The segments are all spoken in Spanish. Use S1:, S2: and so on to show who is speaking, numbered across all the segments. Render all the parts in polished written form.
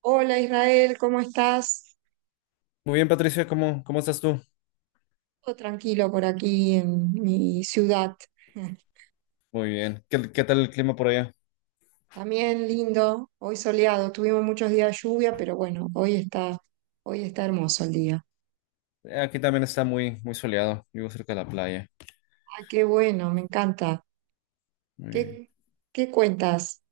S1: Hola Israel, ¿cómo estás?
S2: Muy bien, Patricia, ¿cómo estás tú?
S1: Todo tranquilo por aquí en mi ciudad.
S2: Muy bien. ¿Qué tal el clima por allá?
S1: También lindo, hoy soleado. Tuvimos muchos días de lluvia, pero bueno, hoy está hermoso el día.
S2: Aquí también está muy soleado. Vivo cerca de la playa.
S1: Ah, qué bueno, me encanta.
S2: Muy bien.
S1: ¿Qué, ¿qué cuentas?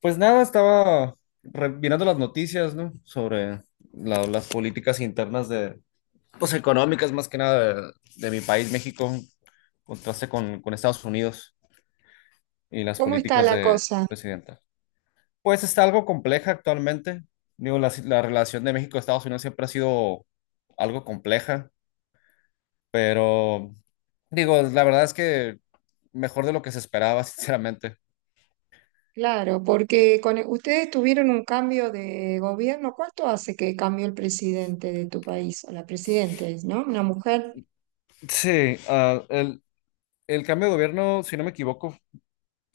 S2: Pues nada, estaba mirando las noticias, ¿no? Sobre las políticas internas de, pues económicas más que nada de mi país, México, en contraste con Estados Unidos y las
S1: ¿Cómo está
S2: políticas
S1: la
S2: de
S1: cosa?
S2: presidenta. Pues está algo compleja actualmente. Digo, la relación de México-Estados Unidos siempre ha sido algo compleja, pero digo, la verdad es que mejor de lo que se esperaba, sinceramente.
S1: Claro, porque ustedes tuvieron un cambio de gobierno. ¿Cuánto hace que cambió el presidente de tu país? O la presidenta es, ¿no? Una mujer
S2: Sí, el cambio de gobierno, si no me equivoco,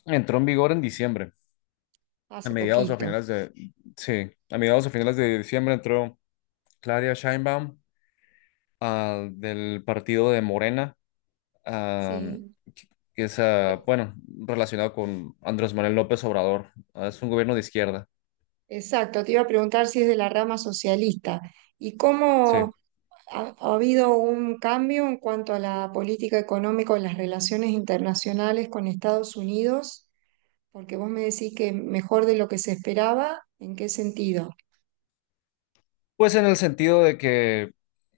S2: entró en vigor en diciembre, a
S1: hace
S2: mediados o a
S1: poquito.
S2: finales de, sí, a mediados o finales de diciembre entró Claudia Sheinbaum, del partido de Morena, ah,
S1: Sí.
S2: que es,
S1: Eh,
S2: bueno, relacionado con Andrés Manuel López Obrador. Ah, es un gobierno de izquierda,
S1: Exacto, te iba a preguntar si es de la rama socialista y
S2: sí.
S1: cómo ha habido un cambio en cuanto a la política económica o las relaciones internacionales con Estados Unidos, porque vos me decís que mejor de lo que se esperaba, ¿en qué sentido?
S2: Pues en el sentido de que,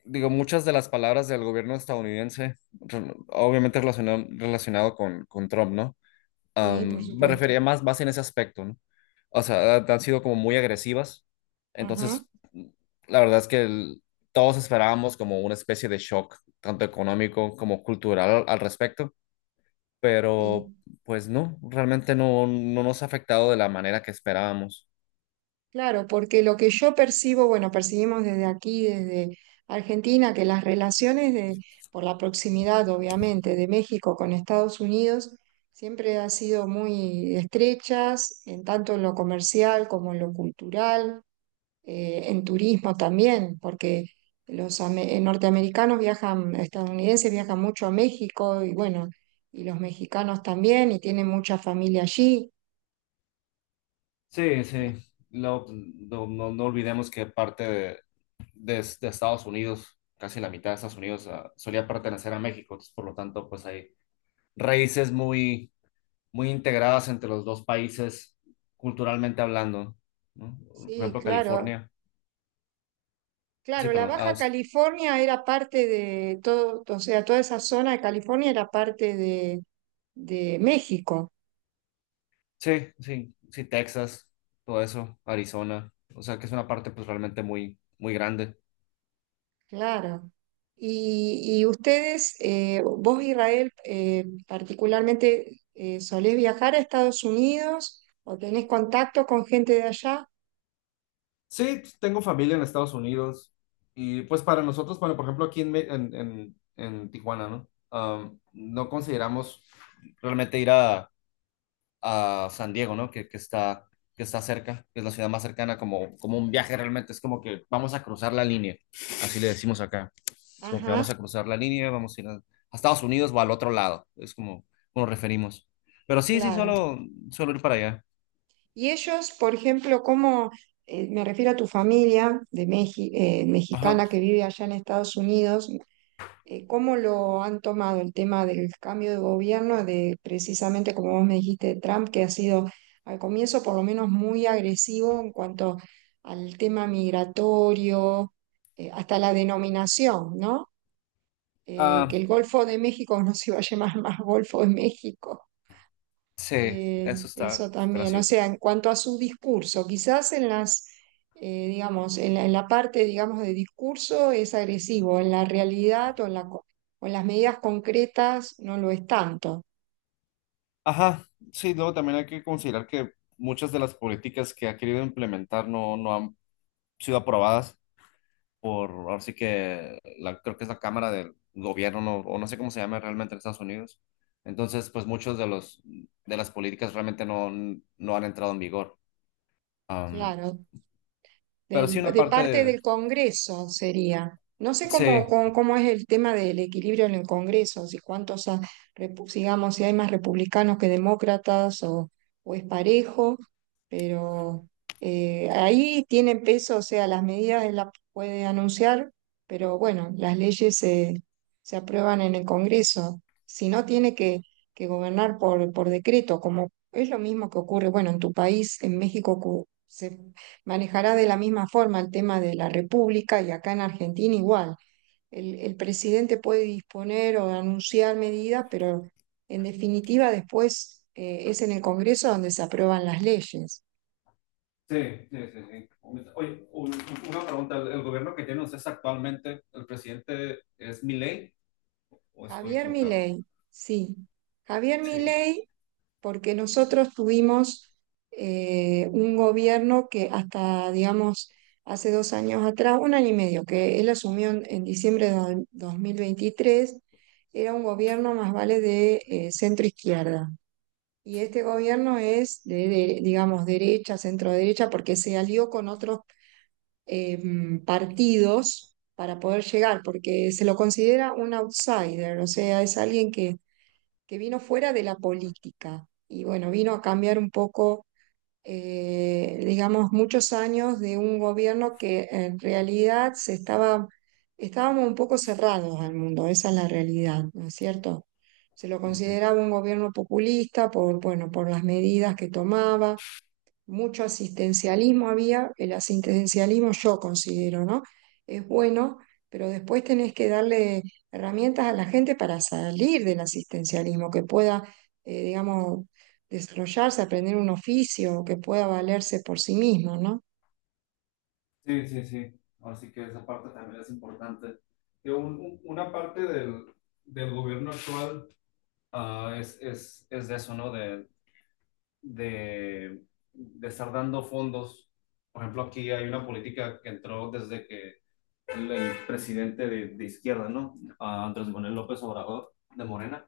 S2: digo, muchas de las palabras del gobierno estadounidense, obviamente relacionado con Trump, ¿no?
S1: Sí, por
S2: Me refería
S1: supuesto.
S2: más en ese aspecto, ¿no? O sea, han sido como muy agresivas.
S1: Ajá,
S2: Entonces, la verdad es que todos esperábamos como una especie de shock, tanto económico como cultural al respecto, pero
S1: sí.
S2: pues no, realmente no, no nos ha afectado de la manera que esperábamos.
S1: Claro, porque lo que yo percibo, bueno, percibimos desde aquí, desde Argentina, que por la proximidad, obviamente, de México con Estados Unidos siempre han sido muy estrechas, en tanto en lo comercial como en lo cultural, en turismo también, porque norteamericanos viajan, estadounidenses viajan mucho a México y bueno, y los mexicanos también, y tienen mucha familia allí.
S2: Sí, sí. No, no, no olvidemos que parte de, de Estados Unidos, casi la mitad de Estados Unidos solía pertenecer a México, entonces, por lo tanto, pues hay raíces muy, muy integradas entre los dos países culturalmente hablando, ¿no? Por
S1: Sí,
S2: ejemplo,
S1: claro.
S2: California, sí,
S1: Claro, la
S2: perdón, ah,
S1: Baja California era parte de todo, o sea, toda esa zona de California de México,
S2: sí, sí, sí, Texas, todo eso, Arizona, o sea que es una parte pues realmente muy, muy grande.
S1: claro. Y ustedes, vos Israel, particularmente, ¿solés viajar a Estados Unidos o tenés contacto con gente de allá?
S2: Sí, tengo familia en Estados Unidos y pues para nosotros, bueno, por ejemplo, aquí en, en, en Tijuana, ¿no? Am, no consideramos realmente ir a San Diego, ¿no? Que está cerca, que es la ciudad más cercana, como, como un viaje realmente, es como que vamos a cruzar la línea, así le decimos acá, es como que vamos a
S1: Ajá,
S2: cruzar la línea, vamos a ir a Estados Unidos o al otro lado, es como, como nos referimos. Pero sí, sí,
S1: claro.
S2: solo ir para allá.
S1: Y ellos, por ejemplo, me refiero a tu familia de
S2: Ajá.
S1: mexicana que vive allá en Estados Unidos, ¿cómo lo han tomado el tema del cambio de gobierno, de precisamente como vos me dijiste, Trump, que ha sido al comienzo por lo menos muy agresivo en cuanto al tema migratorio, hasta la denominación, ¿no? Que
S2: Ah,
S1: el Golfo de México no se iba a llamar más Golfo de México,
S2: sí, eso está
S1: eso también, o
S2: gracioso.
S1: sea, en cuanto a su discurso, digamos, en la parte, digamos, de discurso es agresivo, en la realidad o en las medidas concretas no lo es tanto,
S2: Ajá, sí, luego también hay que considerar que muchas de las políticas que ha querido implementar no, no han sido aprobadas por, ahora sí que la, creo que es la Cámara del Gobierno, no, o no sé cómo se llama realmente en Estados Unidos. Entonces, pues muchos de los, de las políticas realmente no, no han entrado en vigor. Am,
S1: claro.
S2: pero sí una
S1: De
S2: parte
S1: parte
S2: de...
S1: del Congreso sería. No sé
S2: Sí.
S1: cómo es el tema del equilibrio en el Congreso, si digamos, si hay más republicanos que demócratas o es parejo, pero ahí tienen peso, o sea, las medidas él las puede anunciar, pero bueno, se aprueban en el Congreso. Si no, que gobernar por decreto, como es lo mismo que ocurre, bueno, en tu país, en México, se manejará de la misma forma el tema de la República y acá en Argentina igual. El presidente puede disponer o anunciar medidas, pero en definitiva después es en el Congreso donde se aprueban las leyes.
S2: Sí, sí, sí, sí. Oye, una pregunta. ¿El gobierno que tienen ustedes actualmente, el presidente es Milei o estoy
S1: Javier
S2: equivocado?
S1: Milei, sí. Javier
S2: Sí. ¿Y qué?
S1: Milei porque nosotros tuvimos un gobierno que hasta, digamos, hace dos años atrás, un año y medio, que él asumió en diciembre de 2023, era un gobierno más vale de centro-izquierda. Y este gobierno es digamos, derecha, centro-derecha, porque se alió con otros eh, partidos para poder llegar, porque se lo considera un outsider, o sea, es alguien que vino fuera de la política y bueno, vino a cambiar un poco, digamos, muchos años de un gobierno que en realidad estábamos un poco cerrados al mundo, esa es la realidad, ¿no es cierto? Se lo
S2: Ok.
S1: consideraba un gobierno populista por, bueno, por las medidas que tomaba mucho asistencialismo había, el asistencialismo yo considero, ¿no? Es bueno, pero después tenés que darle herramientas a la gente para salir del asistencialismo, digamos, desarrollarse, aprender un oficio, que pueda valerse por sí mismo, ¿no?
S2: Sí, sí, sí. Así que esa parte también es importante. Que una parte del gobierno actual es de eso, ¿no? De, de estar dando fondos. Por ejemplo, aquí hay una política que entró desde que el presidente de izquierda, ¿no? Ah, Andrés Manuel López Obrador, de Morena,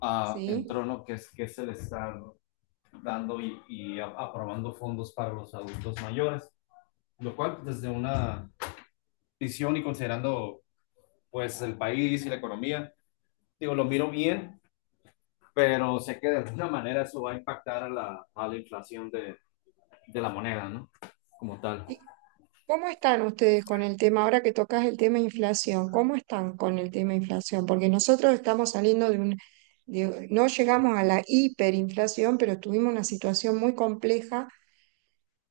S2: ah,
S1: ¿Sí?
S2: entró, ¿no? Que es el estar dando y aprobando fondos para los adultos mayores, lo cual pues, desde una visión y considerando pues el país y la economía, digo, lo miro bien, pero sé que de alguna manera eso va a impactar a a la inflación de la moneda, ¿no? Como tal.
S1: Y ¿cómo están ustedes con el tema, ahora que tocas el tema inflación? ¿Cómo están con el tema inflación? Porque nosotros estamos saliendo no llegamos a la hiperinflación, pero tuvimos una situación muy compleja.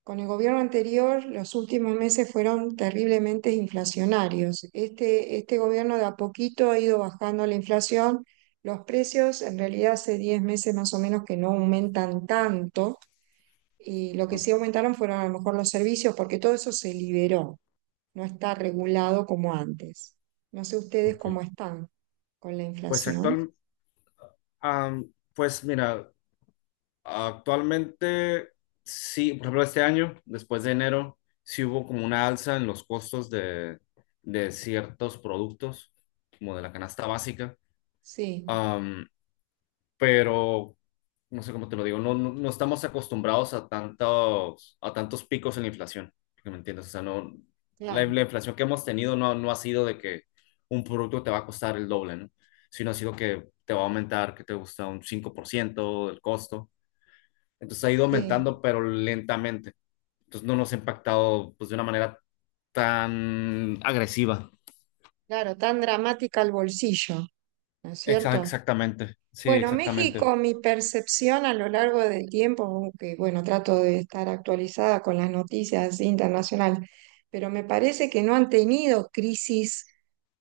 S1: Con el gobierno anterior, los últimos meses fueron terriblemente inflacionarios. Este gobierno de a poquito ha ido bajando la inflación. Los precios, en realidad, hace 10 meses más o menos que no aumentan tanto. Y lo que sí aumentaron fueron a lo mejor los servicios, porque todo eso se liberó no está regulado como antes. No sé ustedes
S2: Ok.
S1: cómo están con la
S2: Pues
S1: inflación.
S2: actual, am, pues mira, actualmente sí, por ejemplo, este año, después de enero, sí hubo como una alza en los costos de ciertos productos, como de la canasta básica.
S1: Sí,
S2: Pero no sé cómo te lo digo, no, no, no estamos acostumbrados a tantos picos en la inflación, que me entiendes, o sea, no, la,
S1: claro,
S2: la inflación que hemos tenido no, no ha sido de que un producto te va a costar el doble, ¿no? Sino ha sido que te va a aumentar, que te gusta un 5% del costo, entonces ha ido
S1: sí,
S2: aumentando, pero lentamente, entonces no nos ha impactado pues, de una manera tan agresiva.
S1: claro, tan dramática el bolsillo, ¿no es cierto?
S2: Exactamente, sí,
S1: Bueno,
S2: exactamente.
S1: México, mi percepción a lo largo del tiempo, aunque bueno, trato de estar actualizada con las noticias internacionales, pero me parece que no han tenido crisis,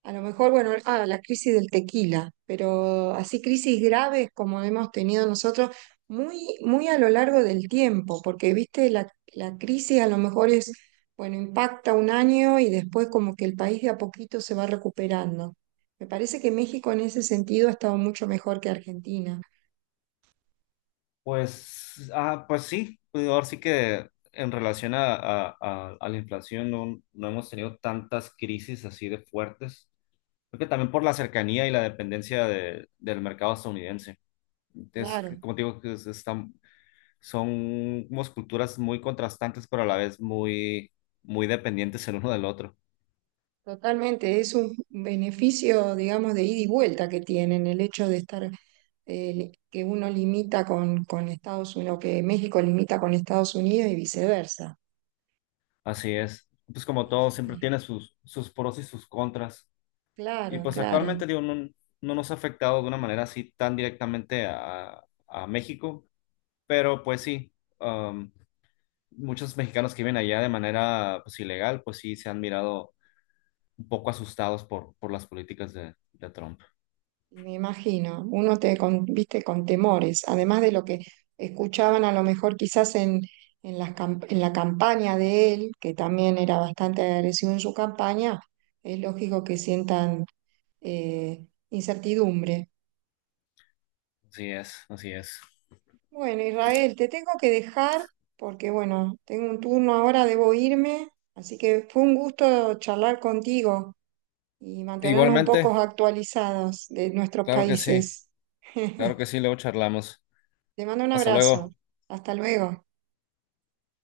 S1: a lo mejor, bueno, ah, la crisis del tequila, pero así crisis graves como hemos tenido nosotros, muy, muy a lo largo del tiempo, porque viste, la crisis a lo mejor es, bueno, impacta un año y después como que el país de a poquito se va recuperando. Me parece que México en ese sentido ha estado mucho mejor que Argentina.
S2: Pues, ah, pues sí, pues ahora sí que en relación a, a la inflación no, no hemos tenido tantas crisis así de fuertes. Creo que también por la cercanía y la dependencia del mercado estadounidense. Es, que,
S1: Claro,
S2: como te digo, que están, son somos culturas muy contrastantes, pero a la vez muy, muy dependientes el uno del otro.
S1: totalmente. Es un beneficio, digamos, de ida y vuelta que tienen el hecho de estar, que uno limita con Estados Unidos, que México limita con Estados Unidos y viceversa.
S2: Así es. Pues como todo,
S1: Así que,
S2: siempre tiene sus, sus pros y sus contras. Y
S1: claro,
S2: pues
S1: claro.
S2: actualmente, digo, no, no nos ha afectado de una manera así tan directamente a México, pero pues sí, um, muchos mexicanos que viven allá de manera pues ilegal, pues sí se han mirado un poco asustados por las políticas de Trump.
S1: Y me imagino, viste con temores, además de lo que escuchaban a lo mejor quizás en en la campaña de él, que también era bastante agresivo en su campaña, es lógico que sientan eh, incertidumbre.
S2: Así es, así es.
S1: Bueno, Israel, te tengo que dejar porque bueno, tengo un turno ahora, debo irme, así que fue un gusto charlar contigo y mantenernos un poco
S2: Igualmente,
S1: actualizados de nuestros
S2: claro que sí,
S1: países.
S2: claro que sí, luego charlamos.
S1: Te mando un
S2: Hasta
S1: abrazo.
S2: luego.
S1: Hasta luego.